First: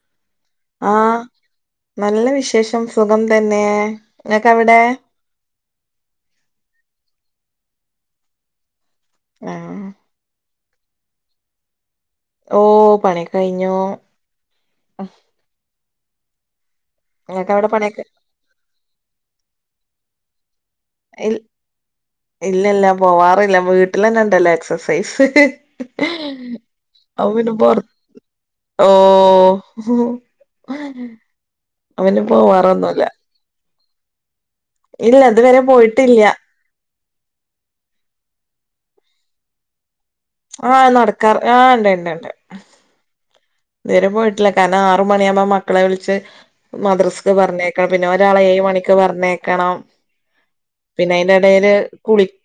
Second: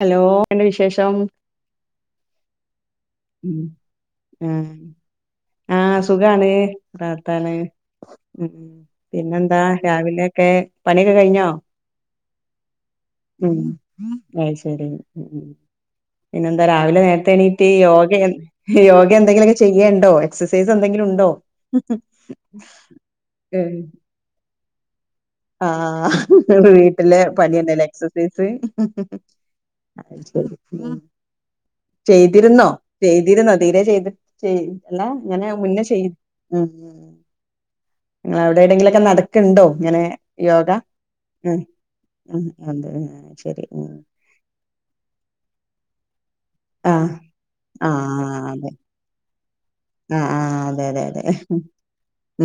Hello എന്തക്കെയുണ്ട് വിശേഷം? ആഹ് നല്ല വിശേഷം സുഖം തന്നെ ഇങ്ങക്ക് ആഹ് അവടെ? ആഹ് സുഖാണ് റാഹത്താണ് ഉം പിന്നെന്താ ആഹ് രാവിലെയെക്കെ പണിയൊക്കെ കഴിഞ്ഞോ? ഓഹ് പണിയൊക്കെ കഴിഞ്ഞൂ അഹ് ശരി ഉം പിന്നെന്താ രാവിലെ നേരത്തെ എണീറ്റ് ഇങ്ങക്കവിടെ പണിയൊക്കെ യോഗ യോഗേ എന്തെങ്കിലൊക്കെ ചെയ്യേണ്ടോ? എക്സസൈസ് എന്തെങ്കിലു ഇൽ ഇല്ലല്ലാ പോവാറില്ല വീട്ടിലന്നെ ഇണ്ടല്ലോ എക്സസൈസ് ആഹ് ഇങ്ങളെ വീട്ടിലെ അപ്പൊ പിന്നെ പൊറ പണിയന്നലെ എക്സസൈസ് ഓ അഹ്ശരി ഉം അപ്പൊ പിന്നെ ചെയ്തിരുന്നോ? പോവാറൊന്നുല്ല ചെയ്തിരുന്നോ? തീരെ ചെയ്ത് ചെയ് അല്ല ഇല്ല ഇത് ഇങ്ങനെ വരെ മുന്നേ ചെയ് പോയിട്ടില്ല്യ ഉം ഇങ്ങളെ അവ്ടെ എവ്ടെങ്കിലൊക്കെ നടക്ക്ണ്ടോ ഇങ്ങനെ? യോഗ ആഹ് നടക്കാറ് ഉം ആഹ് ഉം അതെ അഹ്ശരി നേരെ പോയിട്ടില്ല കാര്ണം ആറ് മണിയാവുമ്പോ മക്കളെ വിളിച്ച് ആഹ് മദ്രസ്ക്ക് പറഞ്ഞേക്കണം പിന്നെ ഒരാളെ ആഹ് ഏഴ് അതെ മണിക്ക് പറഞ്ഞേക്കണം. ആഹ് ആഹ് അതെ അതെ പിന്നെ അതെ അയ്ന്റെ എടേല്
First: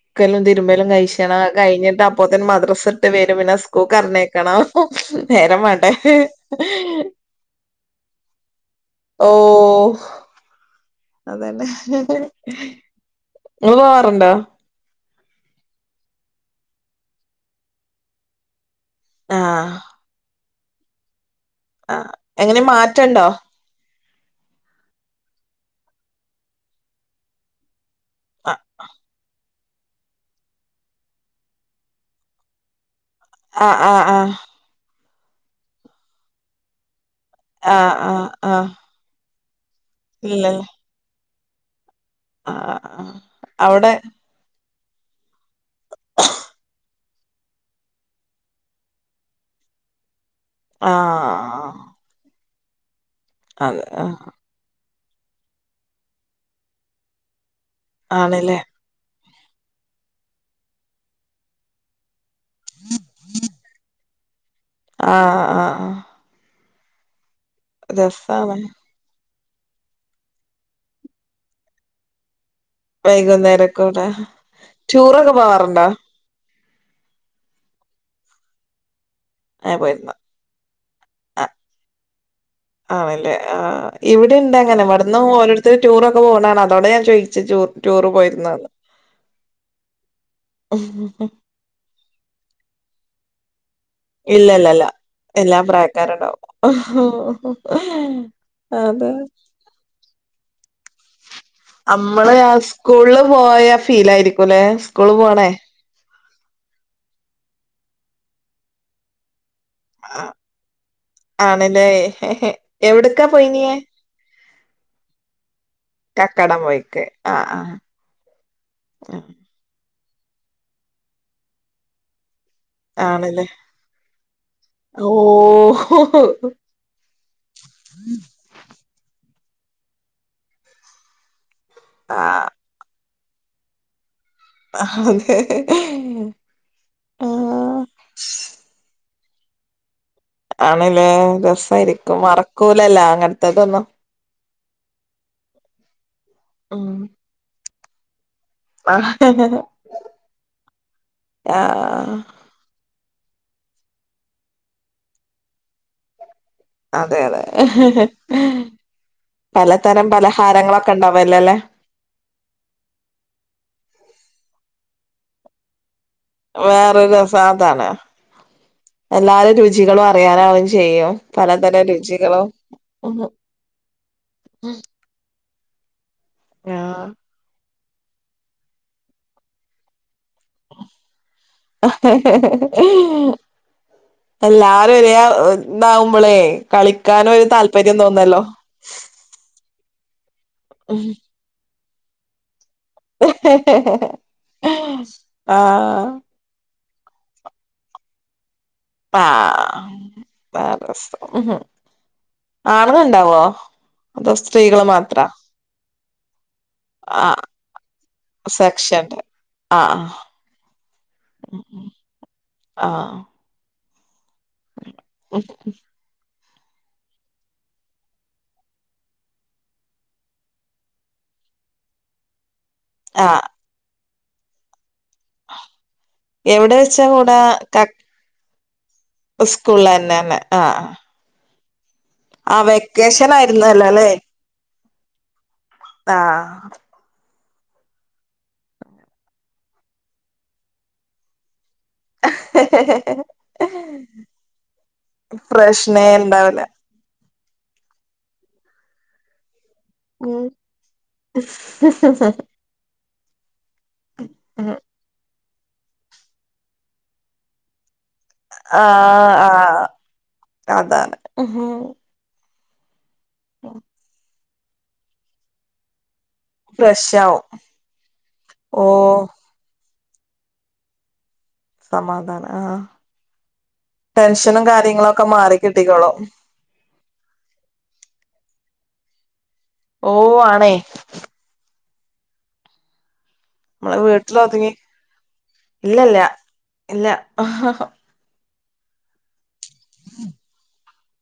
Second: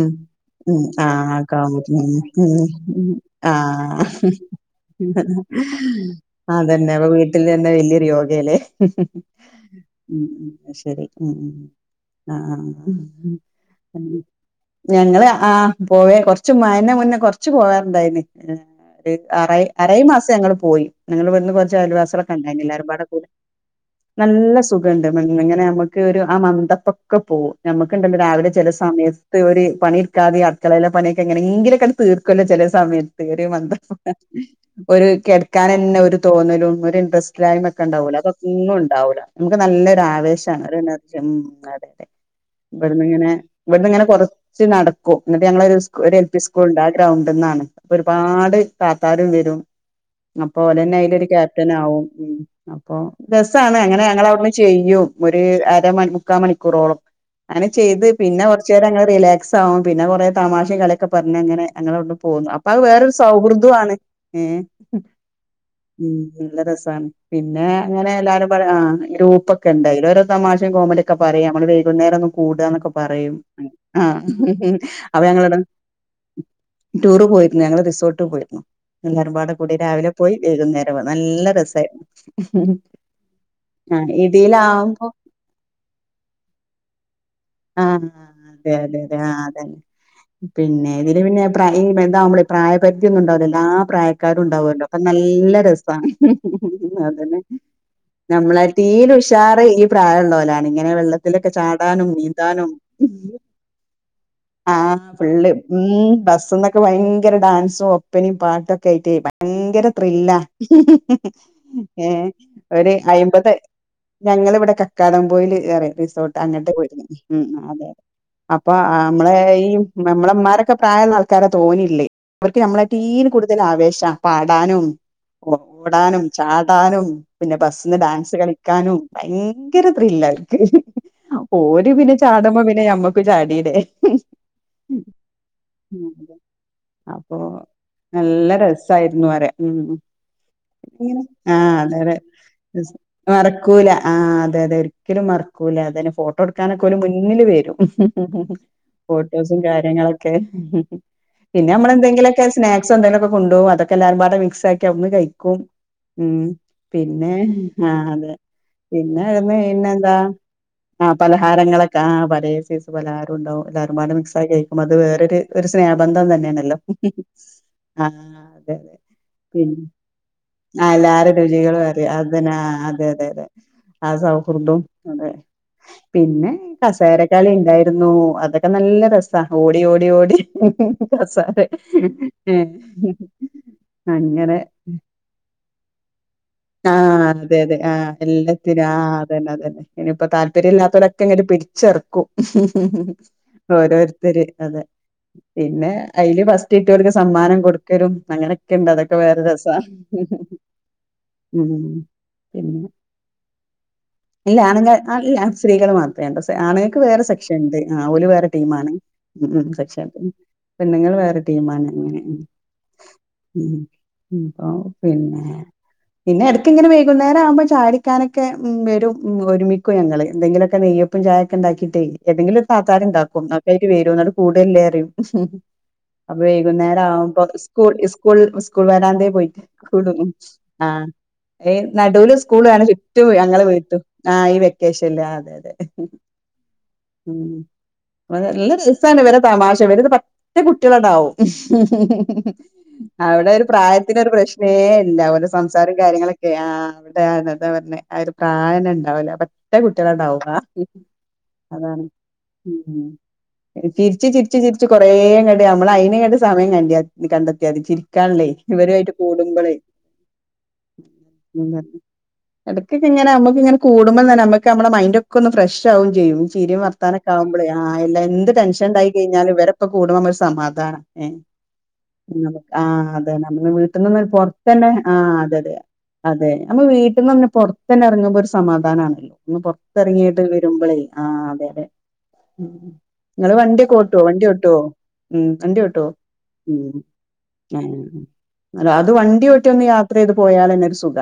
ഉം ഉം തിരുമ്പലും ആഹ് കഴിച്ചണം അതൊക്കെ ആക്കാൻ പറ്റും കഴിഞ്ഞിട്ട് ഉം അപ്പോത്തിന് മദ്രസ് വിട്ട് ഉം വരും പിന്നെ സ്കൂൾക്ക് ആഹ് പറഞ്ഞേക്കണം നേരം മാണ്ടെ അതന്നെ അപ്പൊ വീട്ടിലന്നെ വലിയൊരു യോഗേല്ലേ? ഓ ഉം അഹ്ശരി അതന്നെ ആഹ് ഉം നിങ്ങള് പോവാറുണ്ടോ? ഞങ്ങള് ആഹ് പോവേ കൊർച്ച് മഴന്റെ മുന്നേ കൊർച്ച് പോവാറുണ്ടായിനി. ആറായി ആഹ് ആറേഴ് മാസം ഞങ്ങള് പോയി ഞങ്ങള ഇവട് കൊർച്ച് ആഹ് അയൽവാസിയളൊക്കെ എങ്ങനെ ഇണ്ടായിനി എല്ലാരും പാടെ കൂടി മാറ്റണ്ടോ നല്ല സുഖണ്ട് ഇങ്ങനെ അമ്മക്ക് ഒരു ആ മന്തപ്പൊക്കെ പോകും. നമ്മക്ക്ണ്ടല്ലോ രാവിലെ ചെല സമയത്ത് ഒരു പണി ഇട്ക്കാതിം അ അടുക്കളേല്ലെ പണിയൊക്കെ എങ്ങനെങ്കിലൊക്കെ തീർക്കുവല്ലോ ചെല സമയത്ത് ഒരു മന്ദ ആഹ് ആഹ് ആഹ് ഒരു കെടക്കാനന്നെ ഒരു തോന്നലും ഒരു ഇൻട്രസ്റ്റില്ലായ്മക്കെ ആഹ് ആഹ് ഇണ്ടാവൊല്ലോ ആഹ് അതൊന്നും ആഹ് ഇണ്ടാ ഇണ്ടാവുല്ല അമ്മക്ക് നല്ലൊരു ഇല്ലല്ലേ ആവേശാണ് ഒര് എനർജിയാണ് ഉം അതെ ആഹ് ആഹ് ഇവട്ന്ന്ങ്ങനെ അവിടെ ഇവിട്ന്ന്ങ്ങനെ കൊറ കൊറച്ച് നടക്കും ഇന്നിട്ട് ഞങ്ങളൊരു സ്കു ഒരു എൽ. പി. സ്കൂളിണ്ട് ആ ഗ്രൗണ്ട്ന്നാണ്. ഒരുപാട് താത്താരും വരും അപ്പൊ ഓലന്നെ അയ്ലൊരു ആഹ് ക്യാപ്റ്റനാവും ഉം അപ്പൊ രസാണ് അതെ അങ്ങനെ ആഹ് ഞങ്ങളവട്ന്ന് ചെയ്യും ഒര് അരമണി മുക്കാമണിക്കൂറോളം അങ്ങനെ ചെയ്ത് പിന്നെ ആണ്ല്ലേ കൊറച്ചേരം ങ്ങനെ റിലേ ക്സാവും പിന്നെ കൊറേ തമാശേം കളിക്കെ പറഞ്ഞ അങ്ങനെ ഞങ്ങളട്ന്ന് പോന്നു അപ്പൊ അത് വേറൊരു സൗഹൃദാണ്. ഹേ ആഹ് ആഹ് ആഹ് ഉം നല്ല രസാണ് പിന്നെ അങ്ങനെ എല്ലാവാരും രസാണ് ആഹ് ഗ്രൂപ്പോ ക്കെണ്ട് അയ്ലോരോ തമാശീ കോമഡിക്കെ പറിം നമ്മള് വൈകുന്നേരം ഒന്ന് കൂടാന്നൊ പറയും വൈകുന്നേരക്കൂടെ ആഹ് അപ്പൊ ടൂറൊക്കെ ഞങ്ങളട പോവാറുണ്ടോ ടൂറ് പോയിരുന്നു ഞങ്ങള്ൾ റിസോർട്ടിൽ പോയിരുന്നു എല്ലാരമ്പാട കൂടി ഏഹ് രാവിലെ പോയിരുന്നോ പോയി വേകുന്നേരമാണ് നല്ല രസമായി ആണല്ലേ ആഹ് ഇവിടെ ഇണ്ട് അങ്ങെ ഇതിലാവുമ്പോ ഇവിടുന്ന് ഓരുത്തരു ടൂറൊക്കെ പോണാണ് അതോണ്ടാ ഞാൻ ചോയി ആഹ് അതെ അതെ അതെ ആഹ് അതന്നെ പിന്നെ ഇതില് പിന്നെ പ്ര ഈ വലുതാകുമ്പള് പ്രായപരിധി ന്നും ഉണ്ടാവില്ല പ്രായക്കാരും ഇല്ലല്ലല്ല ഉണ്ടാവുമല്ലോ അപ്പൊ നല്ല എല്ലാ രസമാണ് പ്രായക്കാരുണ്ടാവും അതന്നെ നമ്മളട്ടീൽ അതെ ഉഷാറ് ഈ പ്രായ ള്ളോലാണ് ഇങ്ങനെ വെള്ളത്തിലൊക്കെ ചാടാനുംനീന്താ സ്കൂളിൽ പോയ ഫീല ആയിരിക്കുംല്ലേ ആ സ്കൂള പോണേ ഫുള്ള് ഉം ബസ്സന്നൊക്കെ ഭയങ്കര ഡാൻസും ഒപ്പനും പാട്ടൊക്കെ ആയിട്ട് ഭയങ്കര ആഹ് ത്രില്ലാ ആണല്ലേ ഹേ ഒരു എവിടക്കാ അമ്പത് പോയിനിയേ ഞങ്ങളിവിടെ കക്കാടം പോയിൽ ഏറെ റിസോർട്ട് കക്കാടം അങ്ങട്ട് പോയിക്ക് പോയിന്നു ആഹ് ആഹ് അതെ അപ്പൊ നമ്മള് ആഹ് ഈ നമ്മളെ മ്മാരൊക്കെ പ്രായം ല്ല ആൾക്കാരാ തോനിം ഇല്ല ക് അവർക്ക് നമ്മളിട്ടീലും ആണല്ലേ കൂടുതൽ ആവേശാ പാടാനും ഓ ഓടാനും ചാടാ ട്ടാനും പിന്നെ ബസ്സിന്ന് ഡാൻസ് കളിക്കാനും ഭയങ്കര ത്രില്ല അവർക്ക് ഓര് പിന്നെ ആഹ് ചാടമ്മോ പിന്നെ ഞമ്മക്ക് ചാടില്ലേ അതെ ഉം അപ്പൊ ആഹ് നല്ല രസം ത്തായിരുന്നു വരെ ഉം ആണല്ലേ ഇങ്ങനെ അതെ അതെ രസായിരിക്കും മറക്കൂലല്ലോ അങ്ങനത്തതൊന്നും മറക്കൂല ആഹ് അതെ അതെ ഒരിക്കലും മറക്കൂലേ അതെ ഫോട്ടോ എടുക്കാനൊക്കെ ഉം ഒരു മുന്നില് വരും ഫോട്ടോസും ആഹ് കാര്യങ്ങളൊക്കെ പിന്നെ നമ്മള ആഹ് എന്തെങ്കിലൊ ക്കെ സ്നാക്സ് എന്തെങ്കിലുമ ഒക്കെ കൊണ്ടുപോകും അതൊക്കെ എല്ലാരും പാടെ മിക്സ് ആക്കി അവിടന്ന് കഴിക്കും ഉം അതെ പിന്നെ അതെ ആഹ് അതെ പിന്നെ അന്ന് പിന്നെ പലതരം എന്താ പലഹാരങ്ങളൊക്കെ ആഹ് ഉണ്ടാവല്ലോല്ലേ പലഹാരങ്ങ ങ്ങളെ പലേ സയ്സ്‌ പലഹാരമുണ്ടാവും എല്ലാരും മിക്സ് ആക്കി കഴിക്കും അത് വേറൊ ഒരു സ്നേഹബന്ധം തന്നെ വേറൊരു രസം അതാണ് ആഹ് അതെ അതെ എല്ലാരും ഉം രുചികളും അറിയാനാവും ചെയ്യും എല്ലാരും രുചികളും പലതരം അറിയാ രുചികളും അതിനാ. അതെ അതെ അതെ ആഹ് സൗഹൃദം അതെ പിന്നെ ആഹ് കസേര ക്കളി ഉണ്ടായിരുന്നു അതൊക്കെ നല്ല രസാ ഓടി ഓടി ഓടി രസാ [unintelligible] അങ്ങനെ എല്ലാരും ഒരേ ഇതാവുമ്പോളേ ആഹ് കളിക്കാനും ഒരു അതെ അതെ താല്പര്യം ആഹ് തോന്നല്ലോ എല്ലാ ആഹ് അതെത തെ ഇനിയിപ്പം താല്പര്യം ഇല്ലാത്തൊലക്കെ ഇങ്ങര് പിടിച്ച് ഇറക്കും ഓരോ തൊരു അതെ പിന്നെ ആഹ് അയ്‌ല് ഫസ്‌റ്റ്‌ കിട്ട്യോൽക്ക് സമ്മാനം കൊടുക്കലും അങ്ങനെ ഒക്കെ ഇണ്ട് അതൊക്കെ വേറെ ആഹ് രസാ പിന്നെ ആണന്നുണ്ടാവോ ഇല്ല ആണെങ്ക ആല്ല ശ്രീ മാത്രേ [unintelligible] ആണുങ്ങൾക്ക് വേറെ ആ സെക്ഷൻ ഉണ്ട് ആഹ് ഓല് വേറെ ടീമ് ആണ് സെക്ഷൻണ്ട് ഉം ഉം. ആഹ് സെക്ഷൻ പെണ്ണുങ്ങൾ വേറെ ടീമ് ആണ് അങ്ങനെയ ആഹ് ഉം ഇപ്പ പിന്നെ പിന്നെ എടക്ക് ഇങ്ങനെ വൈകുന്നേരം ആവുമ്പോ ചാടിക്കാനൊക്കെ ഉം വെരും ഒരുമിക്കും ഞങ്ങള്. എന്തെിലൊക്കെ നെയ്യപ്പും ചായൊക്കെ ഇണ്ടാക്കീട്ടെ ഏതെങ്കിലൊര് താത്താര് ഇണ്ടാക്കും. ആഹ് ന [unintelligible] ക്കായിട്ട് വരും. ട് കൂടെല്ലേ റിം അപ്പൊ എവിടെ വൈകുന്നേരം വെച്ചാ കൂടാ ആകുമ്പം ക സ്കൂൾ സ്കൂൾ സ്കൂൾ വരാൻ അതേ പോയിട്ട് സ്കൂളിലന്നെന്നെ [unintelligible] ആഹ് ആഹ് നടൂല് ആ സ്കൂളാണ്. ച്ചുറ്റും വെക്കേഷൻ ഞങ്ങള് ആയിരുന്നല്ലോ പോയിട്ടു അല്ലേ ആ ഈ വെക്കേഷൻല്ല് അതെ അതെ. ആഹ് ഉം നല്ല രസാണ് ഇവരെ തമാശ. ഇവര് പറ്റെ കുട്ട്യേളണ്ടാവും ! ! ! ! ! ! ! ! ! അവിടെ ഒരു പ്രായത്തിനൊരു പ്രശ്നേ ഇല്ല. അവരെ സംസാരും പ്രശ്നേ കാര്യങ്ങളൊക്കെ ഇണ്ടാവൂല ആ. അത പറഞെ ആ ഒരു പ്രായന്നെ ഇണ്ടാവൂല. നല്ല കുട്ട്യേളണ്ടാവും ഉം അതാണ് ചിരിച്ച് ചിരിച്ച് ചിരിച്ച് കൊറേ ഇങ്ങട് നമ്മള് അയ്ന്ങ്ങട്ട് സമയം കണ്ട കണ്ടെത്ത്യാതി ചിരി ക്കാൻള്ളേയ് ഇവരു ആയിട്ട് ആഹ് കൂടുമ്പളേ ആഹ് അതാണ് എടക്കൊക്കെ ഇങ്ങനെ നമുക്ക് ഇങ്ങനെ കൂടുമ്പതന്നെ നമ്മക്ക് നമ്മ മൈന്റൊക്കൊന്ന് ഫ്രഷ് ആകും ചെയ്യും. ചിരിം ഫ്രഷ് വർത്താനൊക്കെ ആവും ആകുമ്പളേ. ആ എല്ല എന്ത് ഓ ടെഷൻണ്ടായി കഴിഞ്ഞാലും ഇവരെ ക്കെ കൂടുമ്പോമ്മക് സമാധാന ഏഹ് ആഹ് അതെ. നമ്മള് വീട്ടിൽ നിന്ന് ടെൻഷനും പൊറത്തന്നെ കാര്യങ്ങളൊക്കെ ആഹ് മാറി അതെ അതെ കിട്ടിക്കോളും അതെ. നമ്മള് വീട്ടിന്നൊന്ന് പൊറ്ത്തന്നെ എറങ്ങുമ്പോ ഒരു സമാധാനാണല്ലോ. ഒന്ന് ഓ പൊറത്തിറങ്ങിട്ട് ആണേ വരുമ്പളേ. ആ. അതെ അതെ ഉം ഇങ്ങള് വണ്ടിയൊക്കെ നമ്മളെ ഓട്ടോ വണ്ടി ഓട്ടോ? വീട്ടിലൊതുങ്ങി ഉം വണ്ടിയോട്ടോ ഇല്ലല്ല ഉം ഇല്ല ആഹ് അല്ല അത് വണ്ടിയോട്ടി ഒന്ന് യാത്ര ചെയ്ത് പോയാലെന്നെ ഒരു സുഖ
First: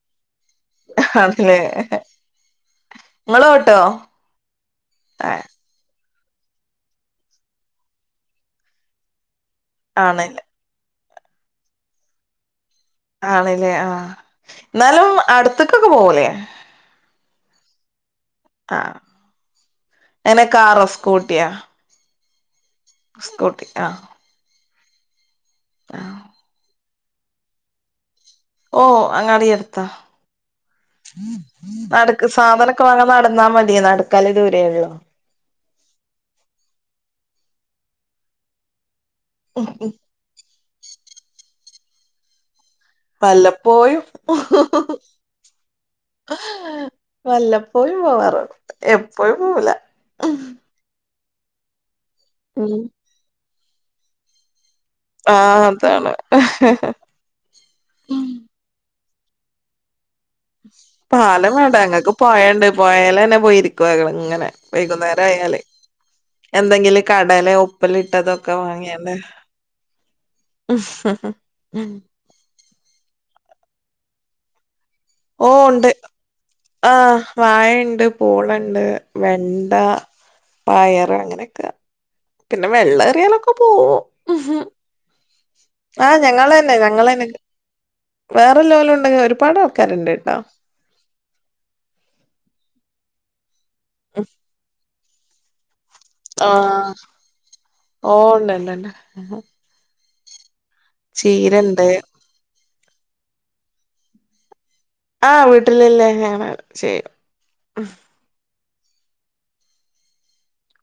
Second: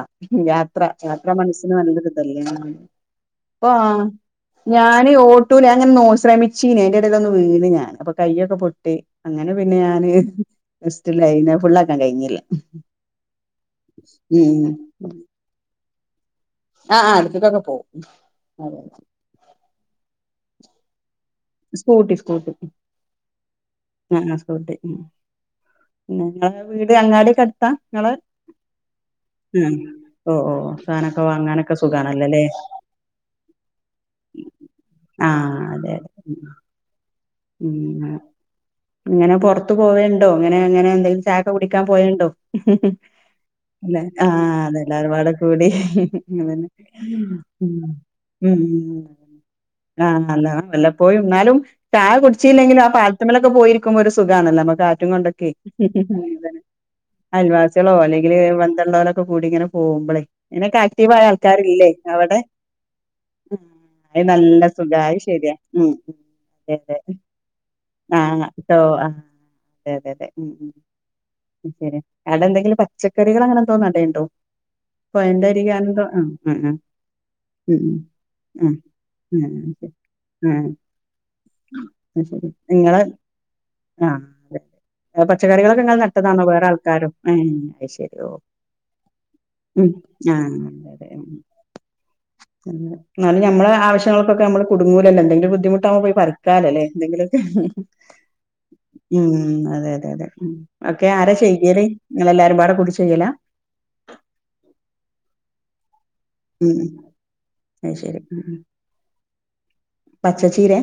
ത്ര യാത്ര ആണല്ലേ മനസ്സിന് തല്ലരുതല്ലെ ആ. നിങ്ങള് ഓഹ് ഓട്ടോ ആഹ്. ഞാന് ഓട്ടൂല ഞാനു ഇങ്ങനെ ശ്രമി ച്ചീന് അയ്ന്റെ എടേലൊന്ന് വീണ് ഞാൻ. അപ്പൊ കയ്യൊക്കെ പൊട്ടി. അങ്ങനെ പിന്നെ ഞാന് ആണില്ല റെസ്റ്റിലായി. പിന്നത് ഫുള്ളാക്കാൻ കയ്ഞ്ഞില്ല. ആണ്ലെ. ആഹ്. ഇന്നാലും അടുത്ത്ക്കൊക്കെ പോവൂലേ?. ആഹ് ആഹ് അടുത്ത്ക്കൊക്കെ പോവും. ആഹ്. എങ്ങനെ കാറോ സ്കൂട്ട്യാ? സ്കൂട്ടി സ്കൂട്ടി സ്കൂട്ടി ആഹ് ആഹ് സ്കൂട്ടി. പിന്നെ ആഹ് നിങ്ങളെ വീട് അങ്ങാടി ഒക്കെ അടുത്താ നിങ്ങള് ഓഹ്. അങ്ങാടി യടുത്താ സാധനൊക്കെ വാങ്ങാനൊക്കെ നടക്ക് സുഖാണല്ലോല്ലേ സാധനൊക്കെ വാങ്ങാൻ നടന്നാ മതി. നടക്കാലെ ദൂരേ ഒള്ളു. ആഹ്. അതെ അതെ ഉം. ഇങ്ങനെ പൊറ്ത്ത് പോവ [unintelligible] ണ്ടോ ഇങ്ങനെ അങ്ങനെ എന്തെങ്കിലും ചായൊക്കെ കുടിക്കാൻ പോവെണ്ടോ. വല്ലപ്പോഴും ല്ലെ. ആഹ്. അതെ. എല്ലാരും പാടെ കൂടി. അങ്ങൻതന്നെ. വല്ലപ്പോഴും പോവാറൊള്ളു. എപ്പഴും പോവൂല. ആഹ് ല്ല വല്ല പോയി. ഇന്നാലും ചായ കുടിച്ചില്ലെങ്കും ഉം ആ പാലത്തിമ്മലൊക്കെ പോയിരിക്കുമ്പോ ഒരു സുഖാണല്ലൊ. നമുക്ക് ആ. കാറ്റും കൊണ്ടക്കെ. ആഹ് അതാണ് അയൽവാസ്യേളോ, അല്ലെങ്കില് ബന്ധള്ളോലൊക്കെ കൂടിങ്ങനെ പോകുമ്പളെ. അയ്നൊക്കെ ആക്റ്റീവായ പാലം വേണ്ട ആൾക്കാരില്ലെ. ഞങ്ങക്ക് ഇങ്ങളെടെ. പൊഴണ്ട് പൊഴേലെന്നെ പോയിരിക്കും ഞങ്ങള് അ ഇങ്ങനെ നല്ല സുഖാ. അത് വൈകുന്നേരം ശര്യ. ആയാല് ഉം ഉം അതെ എന്തെങ്കിലും അതെ കടലേ ആഹ് ഉപ്പിലിട്ടതൊക്കെ ട്ടോ വാങ്ങിയാണ്ട് ആഹ്. അതെ അതെ അതെ ഉം ഉം ശരി അവിടെ എന്തെങ്കിലും പച്ചക്കറികൾ അങ്ങനെ എന്തോ നടേണ്ടോ? പൊഴന്റെ ഓഹ് അരികെ ണ്ട് അങ്ങനെ എന്തോ ആഹ് ആഹ് ഉം ഉം. വാഴേണ്ട്, ഉം പൂളണ്ട്, ഉം വെണ്ട ഉം ഉം പയറ് അങ്ങനെക്കെ അത് ശരി പിന്നെ നിങ്ങള് വെള്ളേറിയാലൊക്കെ പോവും ആഹ് അതെ പച്ചക്കറികളൊക്കെ ഇങ്ങളൾ ആഹ് നട്ടതാണോ വേറെ ആൾക്കാരും ഏഹ് അഹ് ശെരി വേറെല്ലോലൂണ്ട് ഒരുപാട് ആൾക്കാരുണ്ട് ട്ടോ ന്നാലും നമ്മെളെ ആവശ്യങ്ങൾക്കൊക്കെ നമ്മള് കുടുങ്ങൂലല്ലോ എന്തെങ്കിലും ബുദ്ധിമുട്ടാവുമ്പൊഴെ കാലല്ലേ ആഹ് എന്തെങ്കിലൊക്കെ ഓ ഉണ്ട്ണ്ട്ണ്ട് ഉം അതെ അതെ അതെ ഉം ഒക്കെ ആരാ ചെയ്യല്? ചീരണ്ട് നിങ്ങളെല്ലാരും പാടെ കൂടി ചെയ്യലാ? ആഹ് വീട്ടലെല്ലാരാണ് ഉം അഅ് ശരി പച്ചച്ചീരേ?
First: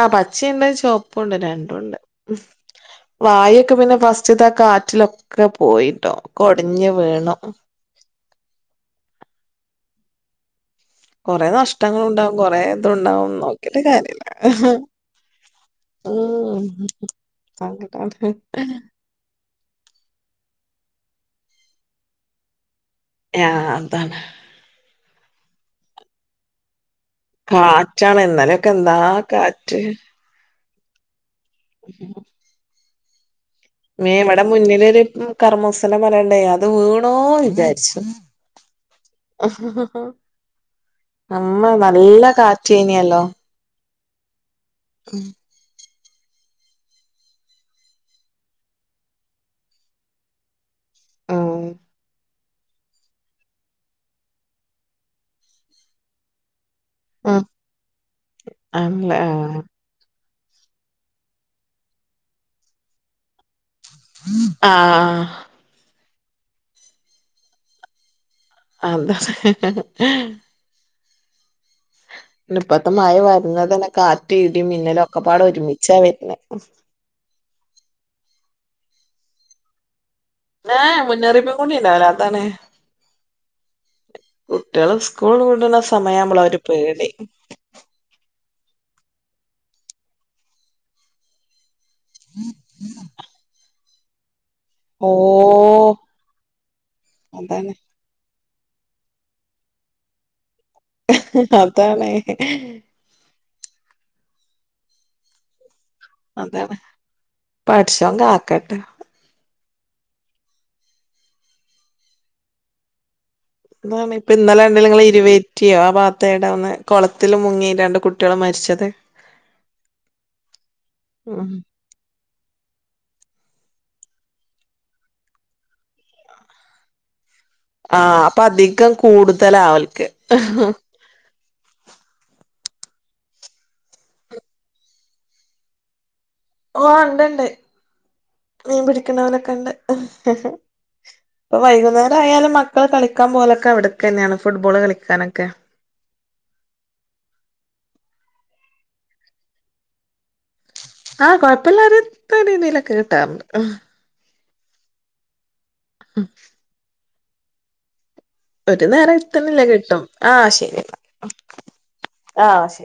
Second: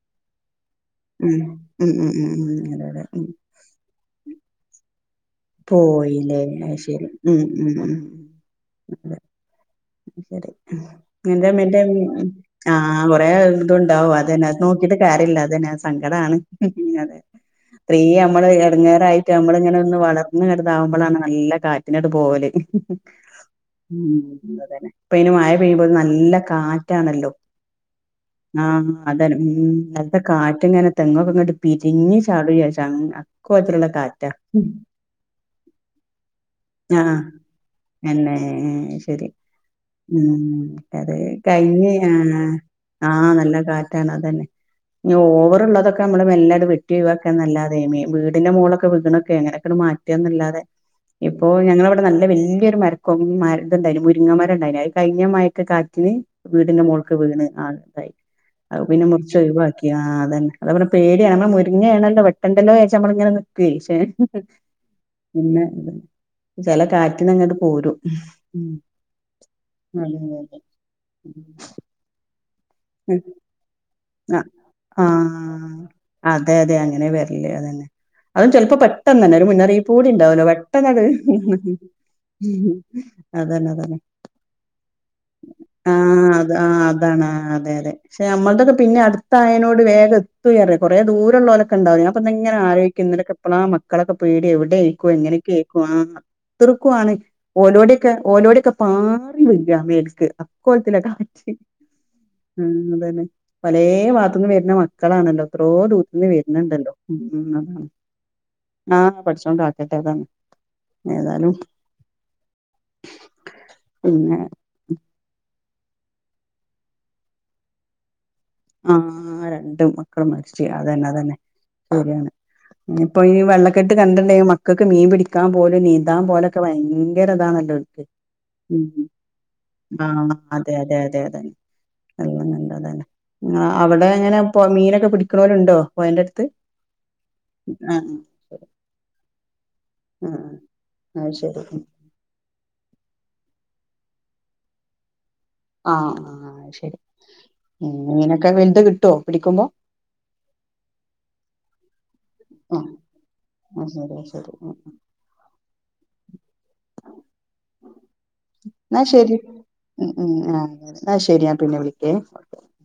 ആ പച്ചീണ്ട് ഉം ചൊവപ്പൂണ്ട് ഉം രണ്ടുംണ്ട് ഉം ഉം ഉം അതെ അതെ ഉം വായൊക്കെ പിന്നെ ഫസ് റ്റ്ത്തെ കാറ്റിലോ പോയില്ലേ അഹ് ശരി ഉം ഉം ഉം അതെ ന്നാ കൊറെ ശരി ഉം നഷ്ടങ്ങളും ഉണ്ടാവും [unintelligible] കൊറെ ആഹ് കൊറേ ഇതുണ്ടാവും നോക്കിട്ട് ഇതുണ്ടാവും കാര്യല്ല അതെന്നെ അത് നോക്കീട്ട് കാര്യല്ല അതന്നെ ഹസ് സങ്കടാണ് ഉം അതെ ഇത്രീം സങ്കടാണ് നമ്മള് എടങ്ങേറായി റ്റ നമ്മളിങ്ങനെ ഒന്ന് വളർന്ന് ഇങ്ങട്ട്താവുമ്പൊളാണ് നല്ല കാറ്റിനാണ്ട് പോവല് ആ അതാണ് ഉം അതന്നെ ഇപ്പ അയിന് മഴ പെയ്യുമ്പോത്തിനും നല്ല കാറ്റാണല്ലോ. കാറ്റാണ് ഇന്നലെയൊക്കെ എന്താ കാറ്റ്. ഇ കാറ്റുംങ്ങനെ തെങ്ങൊക്കെ ഇങ്ങട്ട് പിരിഞ്ഞ് ചാടു വിചാരിച്ചും അങ്ങ മ്മേ ഇവടെ മുന്നിലൊരു കർമൂസന്റെ മരണ്ടേ അത് വീണോ വിചാരിച്ച് എന്നെ ശരി ആ ഉം അത് കൈഞ്ഞ നല്ല ഞാ കാറ്റേനിയല്ലോ നല്ല കാറ്റാണ് അതന്നെ ഇഞ്ഞ് ഓവറുള്ളതൊക്കെ ക്ക മ്മൾ മെല്ലാട് വെട്ടി ഒഴിവാക്കാ നല്ലാതെ വീടിന്റെ മോളൊക്കെ വിക്ണൊക്കെ അങ്ങനൊക്കൊ മാറ്റാന്നല്ലാതെ ഉം ഇപ്പോ ഞങ്ങളവിടെ നല്ല വല്യയൊരു മരക്കൊമ്പ് മരത് ണ്ടായിനി മുരി രിങ്ങ മരണ്ടായിനി അത് കഴിഞ്ഞ മഴക്ക് കാറ്റിന് വീടിന്റെ മോള് ക്ക് ഉം വീണ് ആകെ ഇതായി അത് പിന്നെ ആണല്ലേ മുറിച്ച് ഒഴിവാക്കി. ആ അതന്നെ അതുപോലെ പേടിയാണ് നമ്മ മുരിങ്ങേണല്ലോ വെട്ടണ്ടല്ലോ വിചാരിച്ച് നമ്മള് ഇങ്ങനെ നി [unintelligible] ആ ആ പിന്നെ ചെല കാറ്റിനങ്ങട്ട് പോരും. അല്ലാഹ് അതെ അതെ ഇപ്പത്തെ മഴ അതെ വരുന്നതന്നെ കാറ്റ് ഇടി മിന്നലും ഒക്കെപാടെ ഒരുമിച്ചാ വരുന്നേ ല്ലെ അതെന്നെ അതും ചെലപ്പോ പെട്ടെന്ന് തന്നെ ഒരു മുന്നറിയിപ്പ് കൂടി ഉണ്ടാവൂല. ഏ പ്പെട്ടന്നെട് മുന്നറിയിപ്പും കൂടി ഉണ്ടാവില്ല അതാണ് അതന്നെ അതന്നെ കുട്ടികള് സ്കൂൾ വിടുന്ന ആഹ സമയാവുമ്പളാ അത് ഒരു ആ പേടി അതാണ് ആ അതെ അതെ പക്ഷെ നമ്മള് തൊക്കെ പിന്നെ അടുത്തായേനോട് വേഗം എത്തുയറിയ കുറെ ദൂര ഉള്ളോരൊക്കെ ഒക്കെ ഇണ്ടാവും ഞാൻ പ്പങ്ങനെ ആലോയിക്കേനി ഇന്നലെ ഒക്കെ എപ്പളാ മ മക്കളൊക്കെ പേടി എവിടെയേക്കും ഓ എങ്ങനെക്കേയ്ക്കും ഏ അത്രക്കു ആണ് അതാണ് ഓലോടെ ക്കെ ഓലോടൊക്കെ പാറി വിക മേൽക്ക് അക്കോലത്തിലാ കാറ്റ് അതാണ് ഉം അതന്നെ പല വാത്തുന്നും വര്ന മക്കളാണല്ലോ എത്രോ ദൂ ഇന്ന് അതാണ് വെര്ന്നിണ്ടല്ലോ ഉം പടച്ചോൻ കാക്കട്ടെ [inaudible] ആഹ് പടച്ചോൻ കാ [unintelligible] ഏതാലും അതേ മാരി പിന്നെ ഇപ്പിന്നലെ കണ്ടില്ലേ നിങ്ങള് ഇരുവേറ്റിയോ ആ ഭാഗത്തേടെ ഒന്ന് കൊളത്തില് മുങ്ങി രണ്ട് കുട്ടികള് മരിച്ച് ആഹ് രണ്ടും മക്കളും മരിച്ച് അതന്നെ അതന്നെ ഉം ശരിയാണ് ഇനിപ്പൊ ഈ വെള്ളക്കെട്ട് കണ്ടിണ്ടെങ്കി മക്കക്ക് മീൻ പിടിക്കാൻ പോവലും നീന്താൻ പോവലൊക്കെ ഭയങ്കര ഇതാണ ആഹ് അപ്പ അധികം കൂടുതലാവൽക്ക് അതെ അതെ അതന്നെ നല്ല നല്ല അതന്നെ ആഹ് അവിടെ എങ്ങനെ പൊ മീനൊക്കെ പിടിക്കണോലിണ്ടോ പൊഴേന്റടുത്ത്? ഓഹ് ഇണ്ടിണ്ട് മീൻ പിടിക്കണവലക്കെണ്ട് ആഹ് അത് ഇപ്പൊ ശരി വൈകുന്നേ രായാലും മക്കള് കളിക്കാൻ പോവലൊക്കെ അവിടെ തന്നെയാണ് ഫുട്ബോള് കളിക്കാനൊക്കെ ആഹ് ആഹ് അത്‌ ശെരി മീനൊക്കെ വെലുത് കിട്ടുവോ പിടിക്കുമ്പൊ ആഹ് കൊഴപ്പില്ല [unintelligible] അഹ് അത്‌ ശെരി അത്‌ ശെരി അഹ് ഉം ഒരു എന്ന ശെരി നേരത്തിനില്ല കിട്ടും ഉം ആഹ് ശരി എന്ന ശെരി ഞാൻ പിന്നെ വിളിക്കേ ആഹ് ശരി